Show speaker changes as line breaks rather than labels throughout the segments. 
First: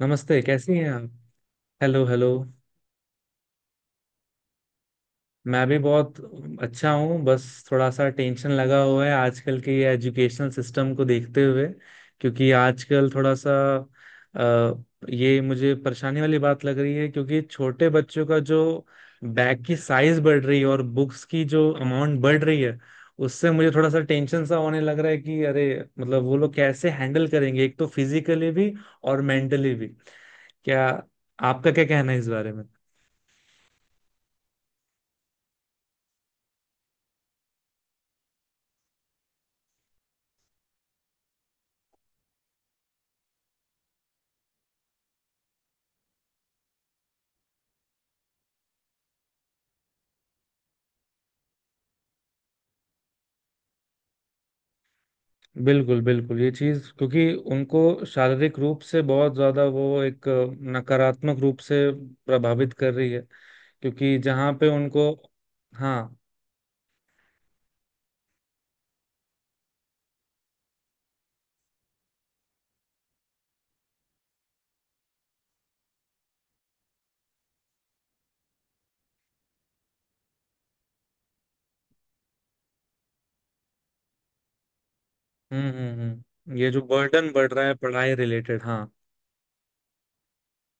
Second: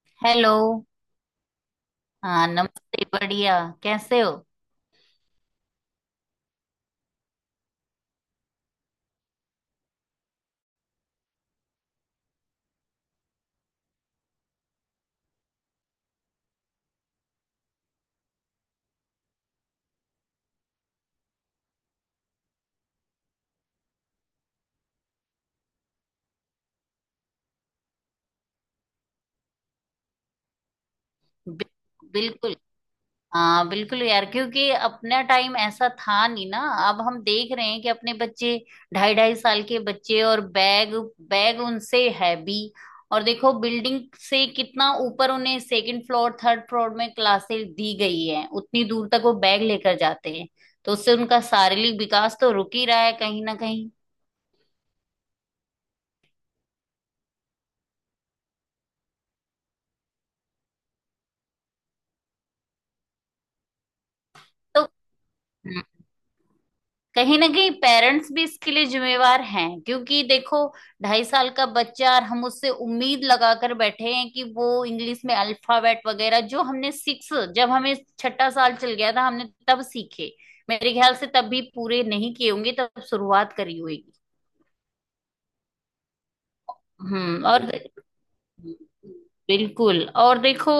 नमस्ते,
हेलो।
कैसी हैं आप। Hello hello.
हाँ, नमस्ते। बढ़िया। कैसे हो?
मैं भी बहुत अच्छा हूँ। बस थोड़ा सा टेंशन लगा हुआ है आजकल के ये एजुकेशनल सिस्टम को देखते हुए। क्योंकि आजकल थोड़ा सा अ, ये मुझे परेशानी वाली बात लग रही है, क्योंकि छोटे बच्चों का जो बैग की साइज बढ़ रही है और बुक्स की जो अमाउंट बढ़ रही है, उससे मुझे थोड़ा सा टेंशन सा होने लग रहा है कि अरे, मतलब वो लोग कैसे हैंडल करेंगे, एक तो फिजिकली भी और मेंटली भी। क्या आपका क्या कहना है इस बारे।
बिल्कुल। हाँ, बिल्कुल यार, क्योंकि अपना टाइम ऐसा था नहीं ना। अब हम देख रहे हैं कि अपने बच्चे, ढाई ढाई साल के बच्चे, और बैग। बैग उनसे हैवी। और देखो, बिल्डिंग से कितना ऊपर उन्हें सेकंड फ्लोर, थर्ड फ्लोर में क्लासेस दी गई है, उतनी दूर तक वो बैग लेकर जाते हैं। तो उससे उनका शारीरिक विकास तो रुक ही रहा है कहीं ना कहीं।
बिल्कुल बिल्कुल, ये चीज क्योंकि उनको शारीरिक रूप से बहुत ज्यादा वो एक नकारात्मक रूप से प्रभावित कर रही है, क्योंकि जहाँ पे
तो
उनको। हाँ।
कहीं ना कहीं पेरेंट्स भी इसके लिए जिम्मेवार हैं, क्योंकि देखो, ढाई साल का बच्चा और हम उससे उम्मीद लगाकर बैठे हैं कि वो इंग्लिश में अल्फाबेट वगैरह जो हमने सिक्स, जब हमें छठा साल चल गया था हमने तब सीखे। मेरे ख्याल से तब भी पूरे नहीं किए होंगे, तब शुरुआत करी होगी।
हम्म, ये जो बर्डन
हम्म।
बढ़ रहा
और
है पढ़ाई रिलेटेड।
बिल्कुल।
हाँ।
बिल्कुल। और देखो,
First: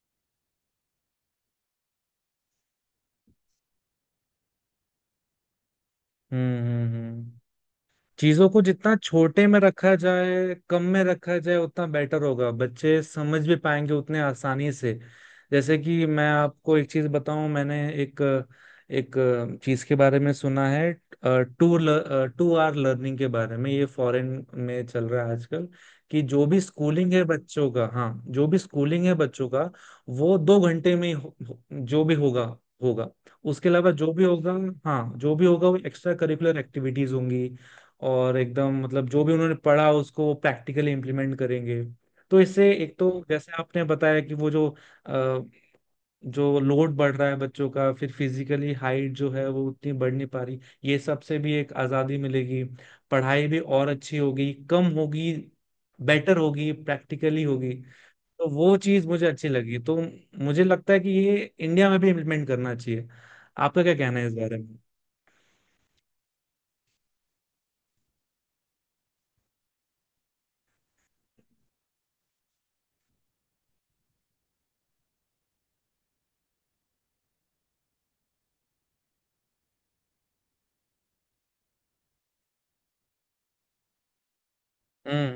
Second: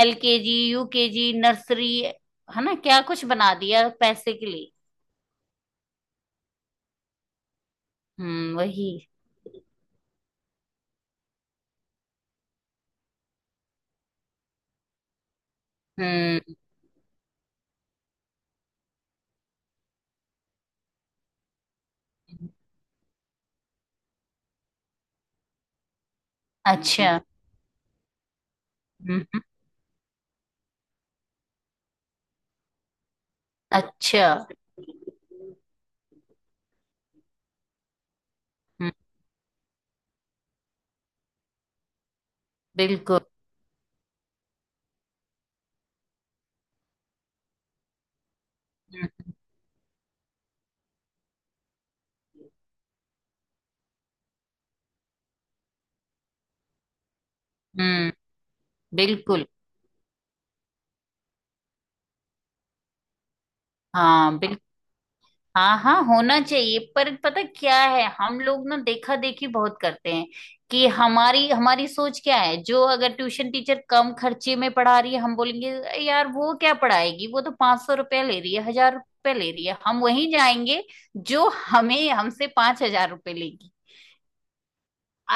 एलकेजी, यूकेजी, नर्सरी, है ना, क्या कुछ बना दिया पैसे के लिए।
हम्म, चीजों
हम्म,
को
वही।
जितना छोटे में रखा जाए, कम में रखा जाए, उतना बेटर होगा, बच्चे समझ भी पाएंगे उतने आसानी से। जैसे कि मैं
हम्म।
आपको एक चीज बताऊं, मैंने एक एक चीज के बारे में सुना है, टू टू आर लर्निंग के बारे में, ये फॉरेन में चल रहा है आजकल कि जो भी
अच्छा।
स्कूलिंग है बच्चों का। हाँ। जो भी स्कूलिंग है
हम्म।
बच्चों का वो 2 घंटे में ही जो भी होगा, होगा। उसके अलावा जो भी
अच्छा।
होगा। हाँ, जो भी होगा वो एक्स्ट्रा करिकुलर एक्टिविटीज होंगी, और एकदम
हम्म,
मतलब जो भी उन्होंने पढ़ा उसको वो प्रैक्टिकली इम्प्लीमेंट करेंगे। तो इससे एक तो
बिल्कुल।
जैसे आपने बताया कि वो जो अ, जो लोड बढ़ रहा है बच्चों का, फिर फिजिकली हाइट जो
हम्म।
है वो उतनी बढ़ नहीं पा रही, ये सब से भी एक आज़ादी मिलेगी, पढ़ाई भी और अच्छी होगी, कम होगी, बेटर होगी, प्रैक्टिकली होगी।
हम्म,
तो वो चीज़ मुझे
बिल्कुल।
अच्छी लगी, तो मुझे लगता है कि ये इंडिया में भी इम्प्लीमेंट करना चाहिए। आपका क्या कहना है इस
हाँ,
बारे
बिल्कुल।
में।
हाँ हाँ, होना चाहिए, पर पता क्या है, हम लोग ना देखा देखी बहुत करते हैं। कि हमारी हमारी सोच क्या है, जो अगर ट्यूशन टीचर कम खर्चे में पढ़ा रही है, हम बोलेंगे "अरे यार वो क्या पढ़ाएगी, वो तो पांच सौ रुपया ले रही है, हजार रुपया ले रही है, हम वहीं जाएंगे जो हमें, हमसे पांच हजार रुपये लेगी।"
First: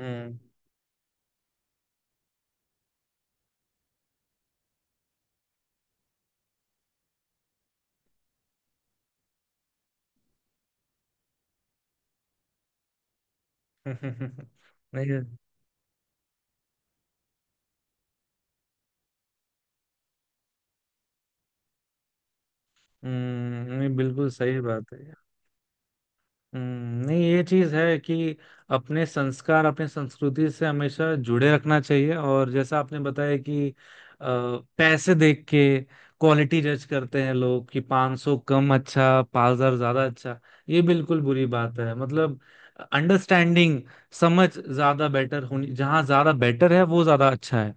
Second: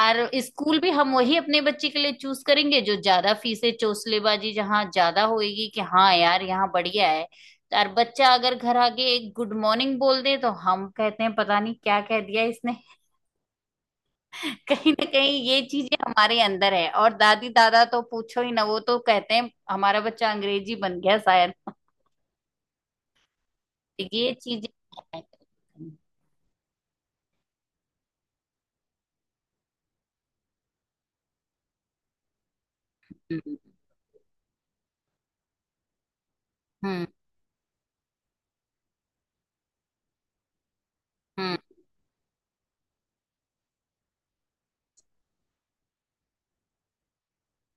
और स्कूल भी हम वही अपने बच्चे के लिए चूज करेंगे जो ज्यादा फीसें, चोंसलेबाजी जहाँ ज्यादा होएगी, कि हाँ यार यहाँ बढ़िया है। और बच्चा अगर घर आके एक गुड मॉर्निंग बोल दे तो हम कहते हैं पता नहीं क्या कह दिया इसने।
हम्म।
कहीं ना
नहीं।
कहीं ये चीजें हमारे अंदर है। और दादी दादा तो पूछो ही ना, वो तो कहते हैं हमारा बच्चा अंग्रेजी बन गया शायद।
हम्म, नहीं, बिल्कुल
ये
सही
चीजें।
बात है। हम्म, नहीं, ये चीज है कि अपने संस्कार अपने संस्कृति से हमेशा जुड़े रखना चाहिए। और जैसा आपने बताया
हम्म।
कि पैसे देख के क्वालिटी जज
हम्म।
करते हैं लोग कि 500 कम अच्छा, 5,000 ज्यादा अच्छा। ये बिल्कुल बुरी
हम्म,
बात है, मतलब अंडरस्टैंडिंग, समझ ज्यादा बेटर होनी, जहाँ ज्यादा बेटर है वो ज्यादा अच्छा है।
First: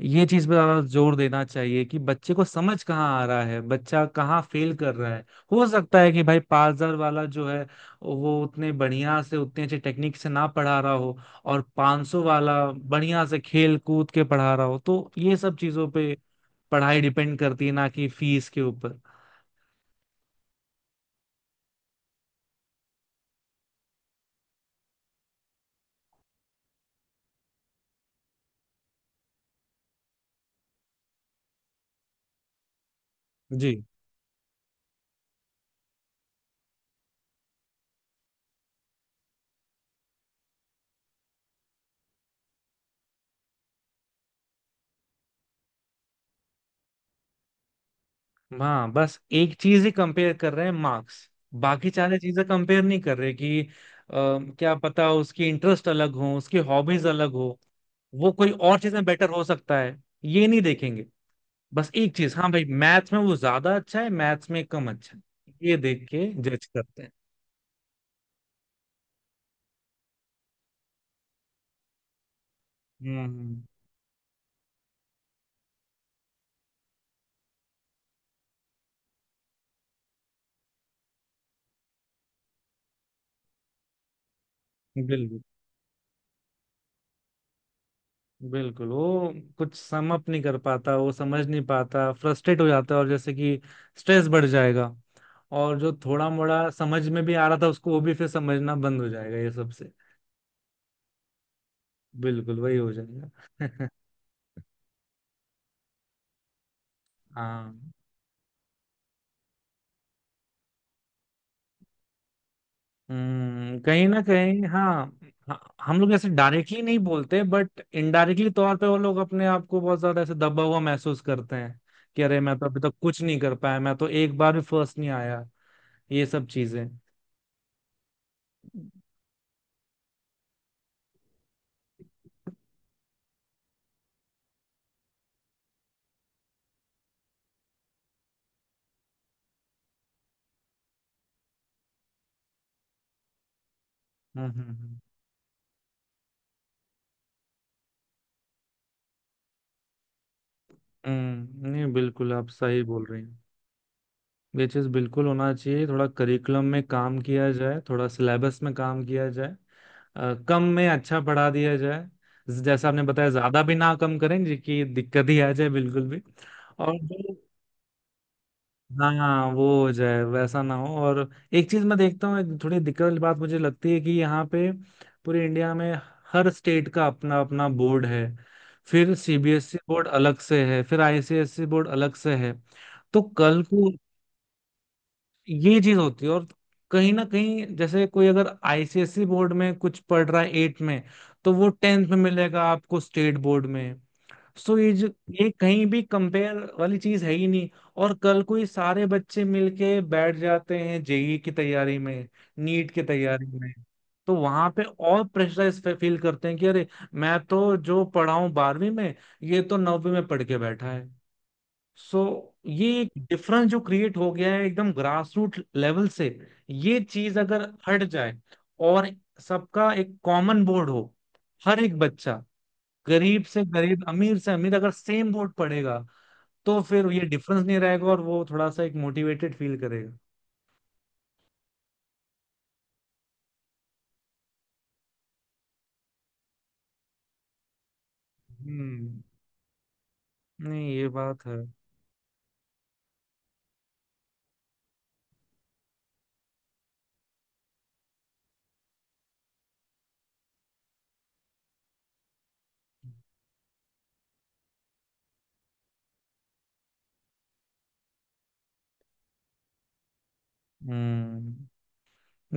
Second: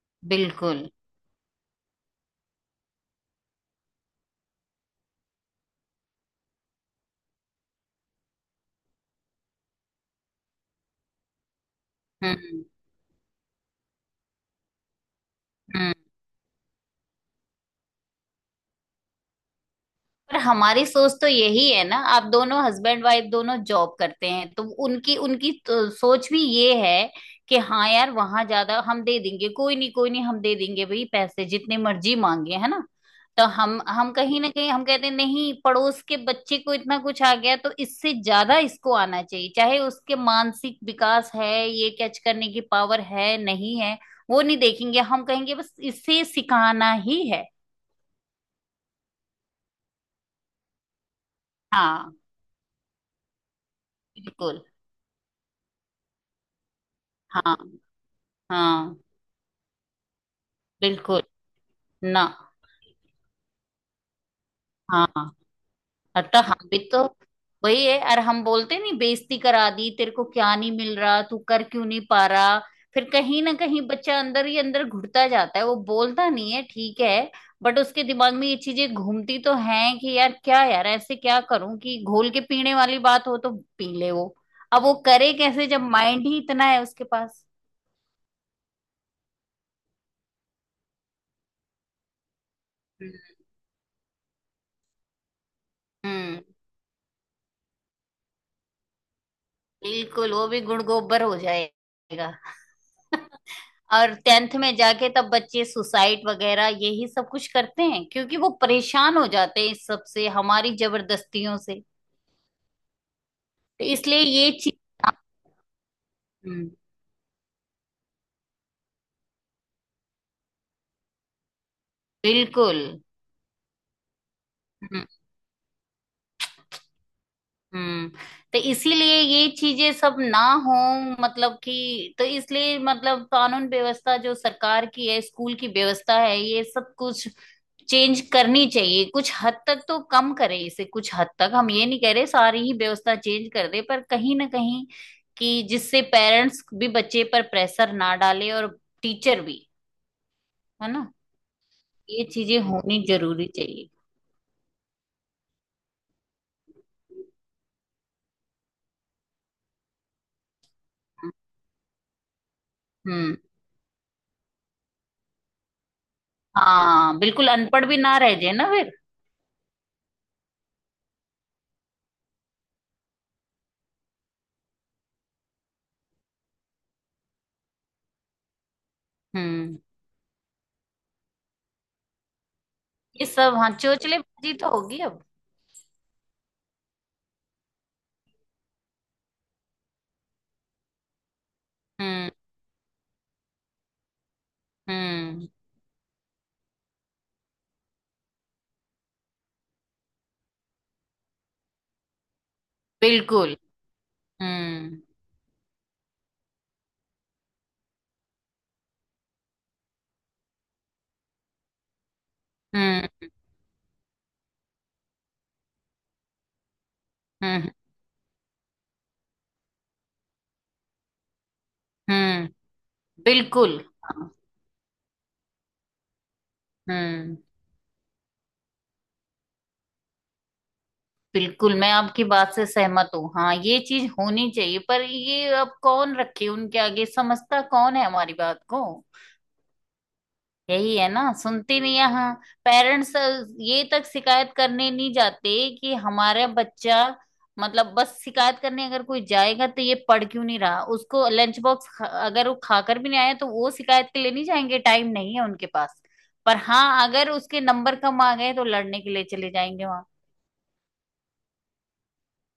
ये चीज पे ज्यादा
बिल्कुल।
जोर देना चाहिए कि बच्चे को समझ कहाँ आ रहा है, बच्चा कहाँ फेल कर रहा है। हो सकता है कि भाई 5,000 वाला जो है वो उतने बढ़िया से, उतने अच्छे टेक्निक से ना पढ़ा रहा हो, और 500 वाला
हम्म।
बढ़िया से खेल कूद के पढ़ा रहा हो। तो ये सब चीजों
हम्म।
पे पढ़ाई डिपेंड करती है, ना कि फीस के ऊपर।
पर हमारी सोच तो यही है ना। आप दोनों, हस्बैंड वाइफ दोनों जॉब करते हैं, तो उनकी उनकी तो सोच भी ये है कि हाँ यार, वहां ज्यादा हम दे देंगे, कोई नहीं हम दे देंगे, भाई पैसे जितने मर्जी मांगे, है ना। तो हम
जी।
हम कहीं ना कहीं हम कहते हैं, नहीं, पड़ोस के बच्चे को इतना कुछ आ गया तो इससे ज्यादा इसको आना चाहिए, चाहे उसके मानसिक विकास है, ये कैच करने की पावर है नहीं है, वो नहीं देखेंगे। हम कहेंगे बस इसे सिखाना ही है।
हाँ, बस एक चीज ही कंपेयर कर रहे हैं, मार्क्स। बाकी
हाँ,
सारी चीजें कंपेयर नहीं कर रहे कि
बिल्कुल।
क्या पता उसकी इंटरेस्ट अलग हो, उसकी हॉबीज अलग
हाँ
हो, वो कोई और चीज
हाँ,
में बेटर हो सकता है। ये नहीं देखेंगे।
बिल्कुल।
बस एक
ना।
चीज, हाँ भाई मैथ्स में वो ज्यादा अच्छा है, मैथ्स में कम अच्छा है,
हाँ,
ये देख के
अतः
जज
हम भी
करते
तो
हैं।
वही है। और हम बोलते नहीं, बेइज्जती करा दी तेरे को, क्या नहीं मिल रहा, तू कर क्यों नहीं पा रहा। फिर कहीं ना
हम्म।
कहीं बच्चा अंदर ही अंदर घुटता जाता है, वो बोलता नहीं है, ठीक है, बट उसके दिमाग में ये चीजें घूमती तो हैं कि यार, क्या यार ऐसे, क्या करूं कि घोल के पीने वाली बात हो तो पी ले वो। अब वो करे
बिल्कुल
कैसे जब माइंड ही इतना है उसके पास।
बिल्कुल, वो कुछ सम अप नहीं कर पाता, वो समझ नहीं पाता, फ्रस्ट्रेट हो जाता है। और जैसे कि स्ट्रेस बढ़ जाएगा, और जो थोड़ा
हम्म।
मोड़ा समझ में भी आ रहा था उसको वो भी फिर समझना बंद हो जाएगा ये सब से।
बिल्कुल, वो भी गुण गोबर हो जाएगा।
बिल्कुल वही हो जाएगा।
और टेंथ में जाके तब बच्चे सुसाइड वगैरह यही सब कुछ
हाँ।
करते हैं, क्योंकि वो परेशान हो जाते हैं इस सब से, हमारी जबरदस्तियों से।
हम्म,
तो
कहीं ना
इसलिए ये
कहीं।
चीज।
हाँ हाँ, हम लोग ऐसे डायरेक्टली नहीं बोलते, बट इनडायरेक्टली तौर पे वो लोग अपने आप को बहुत ज्यादा ऐसे दबा हुआ महसूस करते हैं कि अरे, मैं तो
बिल्कुल।
अभी तक कुछ नहीं कर पाया, मैं तो एक बार भी फर्स्ट नहीं आया। ये सब चीजें।
हम्म। तो
हम्म
इसीलिए ये चीजें सब ना हो। मतलब कि, तो इसलिए मतलब, कानून व्यवस्था जो सरकार की है, स्कूल की व्यवस्था है, ये सब कुछ चेंज करनी चाहिए, कुछ हद तक तो कम करे इसे। कुछ हद तक हम ये नहीं कह रहे सारी ही व्यवस्था चेंज कर दे, पर कहीं ना
हम्म
कहीं,
हम्म।
कि जिससे पेरेंट्स भी बच्चे पर प्रेशर ना डाले और टीचर भी, है ना।
हम्म, नहीं
ये
बिल्कुल आप
चीजें
सही
होनी
बोल रही हैं।
जरूरी चाहिए।
ये चीज बिल्कुल होना चाहिए, थोड़ा करिकुलम में काम किया जाए, थोड़ा सिलेबस में काम किया जाए, कम में अच्छा पढ़ा दिया जाए। जैसा आपने बताया
हम्म।
ज्यादा भी ना, कम करें जी की दिक्कत ही आ जाए बिल्कुल भी। और
हाँ,
जो,
बिल्कुल अनपढ़ भी ना रह जाए ना फिर।
हाँ वो हो जाए वैसा ना हो। और एक चीज मैं देखता हूँ, एक थोड़ी दिक्कत वाली बात मुझे लगती है कि यहाँ पे पूरे इंडिया में हर स्टेट का अपना अपना बोर्ड है। फिर सीबीएसई
हम्म।
बोर्ड अलग से है, फिर आईसीएसई बोर्ड अलग से है। तो
ये सब,
कल
हाँ,
को
चोचले बाजी तो होगी अब।
ये चीज होती है, और कहीं ना कहीं जैसे कोई अगर आईसीएसई बोर्ड में कुछ पढ़ रहा है 8 में तो वो टेंथ में
हम्म।
मिलेगा आपको स्टेट बोर्ड में। सो ये जो,
हम्म।
ये कहीं भी कंपेयर वाली चीज है ही नहीं। और कल कोई सारे बच्चे मिलके बैठ जाते हैं जेई की तैयारी में, नीट की तैयारी
बिल्कुल।
में, तो वहां पे
हम्म।
और प्रेशराइज फील करते हैं कि अरे, मैं तो जो पढ़ा हूं बारहवीं में ये तो नौवीं में पढ़ के बैठा है। सो ये एक
हम्म।
डिफरेंस जो क्रिएट हो गया है एकदम ग्रासरूट लेवल से, ये चीज अगर
हम्म।
हट जाए और सबका एक कॉमन बोर्ड हो, हर एक बच्चा
हम्म,
गरीब से
बिल्कुल।
गरीब,
हाँ।
अमीर से अमीर, अगर सेम वोट पड़ेगा, तो फिर ये
हम्म।
डिफरेंस नहीं रहेगा और वो थोड़ा सा एक मोटिवेटेड फील करेगा।
बिल्कुल, मैं आपकी बात से सहमत हूँ। हाँ, ये चीज होनी चाहिए, पर ये अब कौन रखे उनके आगे, समझता कौन है हमारी बात को।
हम्म, नहीं
यही
ये
है ना,
बात है।
सुनते नहीं है। हाँ, पेरेंट्स ये तक शिकायत करने नहीं जाते कि हमारा बच्चा, मतलब बस शिकायत करने अगर कोई जाएगा तो ये पढ़ क्यों नहीं रहा, उसको लंच बॉक्स अगर वो खाकर भी नहीं आया तो वो शिकायत के लिए नहीं जाएंगे, टाइम नहीं है उनके पास। पर हाँ, अगर उसके नंबर कम आ गए तो लड़ने के लिए चले जाएंगे वहां।
हम्म,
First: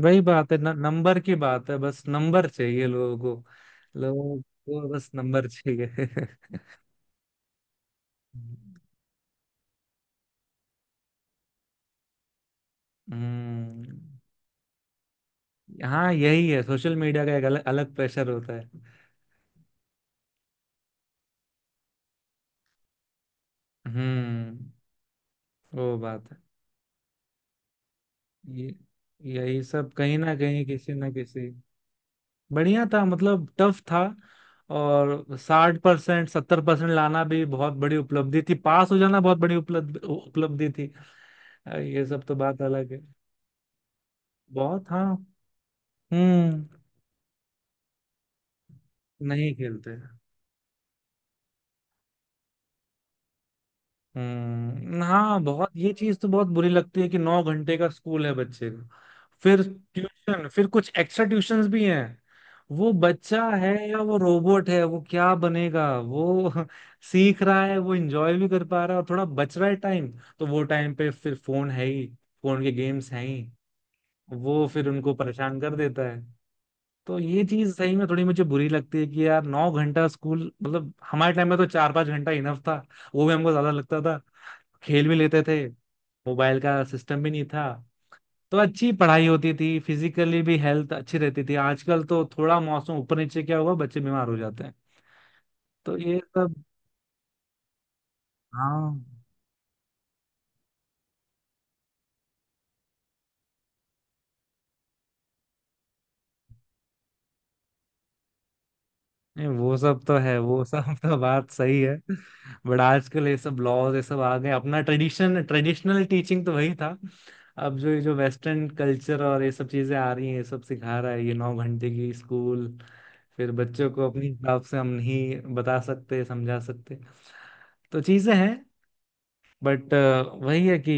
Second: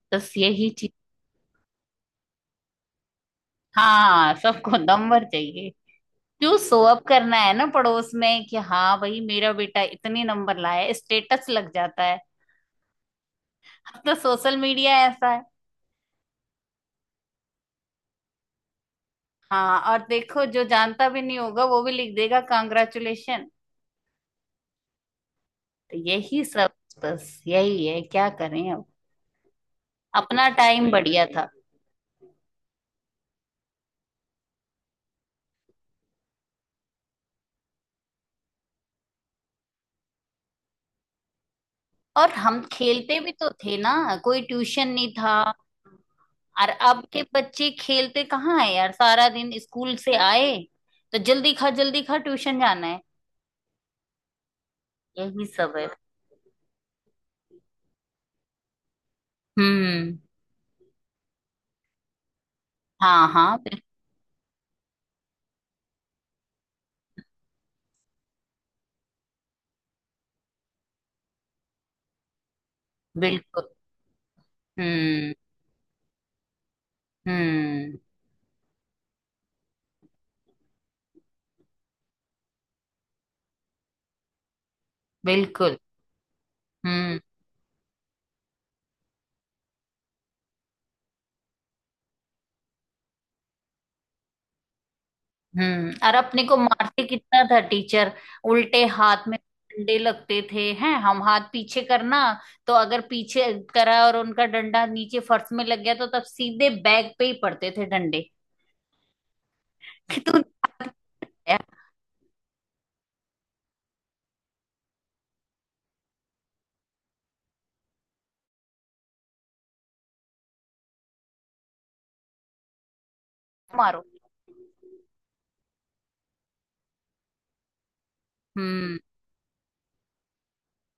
वही
बस
बात है
यही
न,
चीज।
नंबर की बात है, बस नंबर चाहिए लोगों को।
हाँ,
लोगों
सबको
को बस
नंबर
नंबर
चाहिए।
चाहिए।
क्यों, शो अप करना है ना पड़ोस में, कि हाँ भाई मेरा बेटा इतने नंबर लाया है, स्टेटस लग जाता।
हम्म।
तो सोशल मीडिया ऐसा है।
हाँ यही है, सोशल मीडिया का एक अलग अलग प्रेशर होता है।
हाँ, और देखो, जो जानता भी नहीं होगा वो भी लिख देगा कांग्रेचुलेशन।
हम्म, वो
तो
बात है।
यही सब, बस यही है, क्या करें
ये,
अब।
यही सब कहीं ना
अपना
कहीं
टाइम
किसी ना
बढ़िया था।
किसी। बढ़िया था मतलब, टफ था। और 60% 70% लाना भी बहुत बड़ी उपलब्धि थी, पास हो जाना बहुत बड़ी उपलब्धि थी। ये सब
और
तो बात
हम
अलग है।
खेलते भी तो थे ना, कोई
बहुत,
ट्यूशन नहीं
हाँ।
था।
हम्म।
और अब के बच्चे खेलते कहाँ है यार, सारा दिन
नहीं
स्कूल
खेलते।
से आए तो जल्दी खा जल्दी खा, ट्यूशन जाना है।
हाँ,
यही
बहुत
सब है।
ये चीज तो बहुत बुरी लगती है कि 9 घंटे का स्कूल है बच्चे का, फिर
हम्म।
ट्यूशन, फिर कुछ एक्स्ट्रा ट्यूशंस भी हैं। वो
हाँ
बच्चा
हाँ,
है या वो रोबोट है, वो क्या बनेगा वो। सीख रहा है वो, एंजॉय भी कर पा रहा है, और थोड़ा बच रहा है टाइम, तो वो टाइम पे फिर फोन है ही, फोन के गेम्स हैं ही,
बिल्कुल।
वो फिर उनको
हम्म।
परेशान कर देता है। तो ये चीज सही
हम्म।
में थोड़ी मुझे बुरी लगती है कि यार 9 घंटा स्कूल, मतलब हमारे टाइम में तो 4-5 घंटा इनफ था, वो भी हमको ज्यादा लगता था। खेल भी लेते थे,
बिल्कुल।
मोबाइल का
हम्म।
सिस्टम भी नहीं था, तो अच्छी पढ़ाई होती थी, फिजिकली भी हेल्थ अच्छी रहती थी। आजकल तो थोड़ा मौसम ऊपर नीचे क्या हुआ, बच्चे बीमार हो जाते हैं।
हम्म।
तो
और
ये
अपने को
सब।
मारते कितना था टीचर, उल्टे
हाँ।
हाथ में डंडे लगते थे, हैं हम हाथ पीछे करना, तो अगर पीछे करा और उनका डंडा नीचे फर्श में लग गया तो तब सीधे बैग पे ही पड़ते थे डंडे।
नहीं, वो सब तो
कि
है
तू
वो
हाथ
सब। तो बात
किया है,
सही है, बट आजकल ये सब लॉज ये सब आ गए। अपना ट्रेडिशन, ट्रेडिशनल टीचिंग तो वही था। अब जो ये जो वेस्टर्न कल्चर और ये सब चीजें आ रही हैं, ये सब सिखा रहा है ये 9 घंटे की स्कूल। फिर बच्चों
मारो।
को अपने हिसाब से हम नहीं बता सकते, समझा सकते, तो चीजें हैं।
हम्म।
बट वही है कि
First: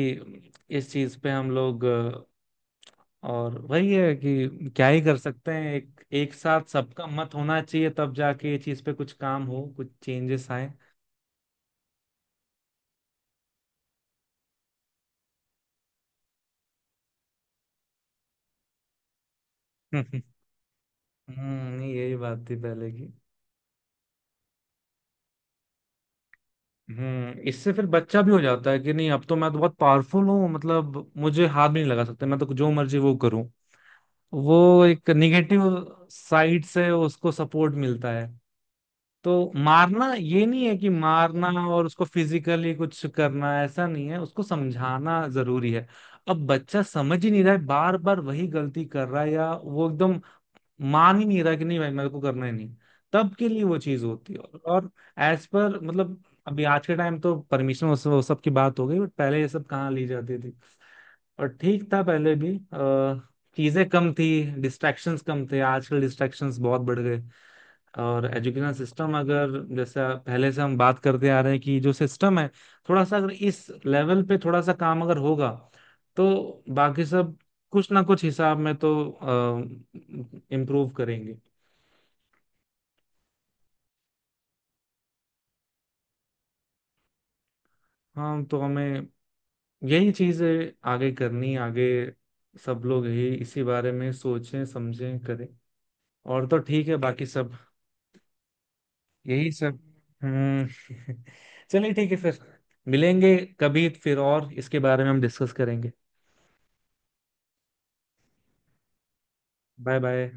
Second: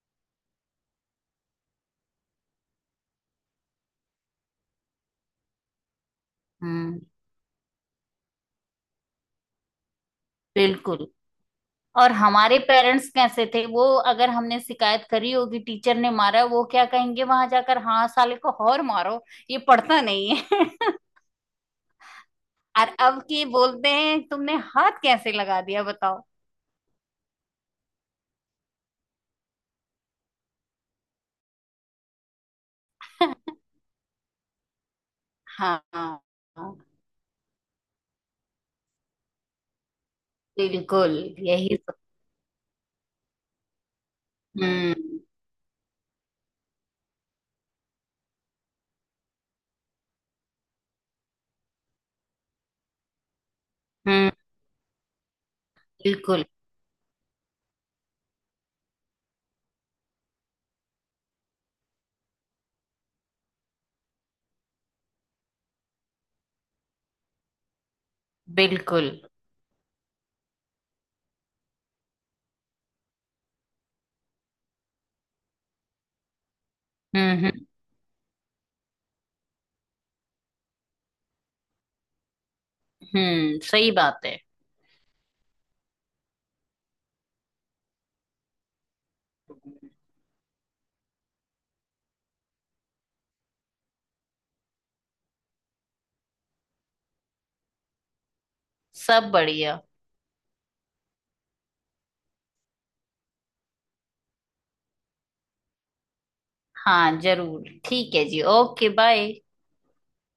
इस चीज पे हम लोग और वही है कि क्या ही कर सकते हैं, एक एक साथ
हम्म,
सबका मत होना चाहिए, तब जाके ये चीज पे कुछ काम हो, कुछ चेंजेस आए।
बिल्कुल। और हमारे पेरेंट्स कैसे थे वो, अगर हमने शिकायत करी होगी टीचर ने मारा, वो क्या कहेंगे वहां जाकर, हाँ साले को और मारो, ये पढ़ता
हम्म।
नहीं है।
नहीं, यही बात थी
और
पहले की।
अब की बोलते हैं तुमने हाथ कैसे लगा दिया बताओ।
हम्म, इससे फिर बच्चा भी हो जाता है कि नहीं अब तो मैं तो बहुत पावरफुल हूँ, मतलब मुझे हाथ भी नहीं लगा सकते, मैं तो जो मर्जी वो करूँ। वो एक निगेटिव
हाँ हाँ,
साइड से उसको सपोर्ट मिलता है। तो मारना, ये नहीं है कि
बिल्कुल।
मारना
यही
और
तो।
उसको फिजिकली कुछ करना, ऐसा नहीं है, उसको
हम्म।
समझाना जरूरी है। अब बच्चा समझ ही नहीं रहा है, बार बार वही गलती कर रहा है, या वो एकदम मान ही नहीं रहा कि नहीं भाई मेरे को करना ही नहीं, तब के लिए वो चीज
हम्म,
होती है। और एज पर मतलब
बिल्कुल।
अभी आज के टाइम तो परमिशन वो सब की बात हो गई, बट पहले ये सब कहाँ ली जाती थी। और ठीक था पहले भी। चीजें कम थी, डिस्ट्रैक्शंस कम थे, आजकल डिस्ट्रैक्शंस बहुत बढ़ गए। और एजुकेशन
बिल्कुल।
सिस्टम अगर, जैसे पहले से हम बात करते आ रहे हैं कि जो सिस्टम है, थोड़ा सा अगर इस लेवल पे थोड़ा सा काम अगर होगा, तो बाकी सब
हम्म। हम्म।
कुछ ना कुछ हिसाब में तो इम्प्रूव करेंगे।
हम्म, सही बात है।
हाँ, तो हमें यही चीजें आगे करनी, आगे सब लोग यही इसी बारे में सोचें, समझें, करें, और तो ठीक है बाकी सब।
सब
यही सब।
बढ़िया।
हम्म। चलिए ठीक है फिर, मिलेंगे कभी फिर और इसके बारे में हम डिस्कस करेंगे।
हाँ जरूर, ठीक है जी, ओके, बाय।
Bye bye.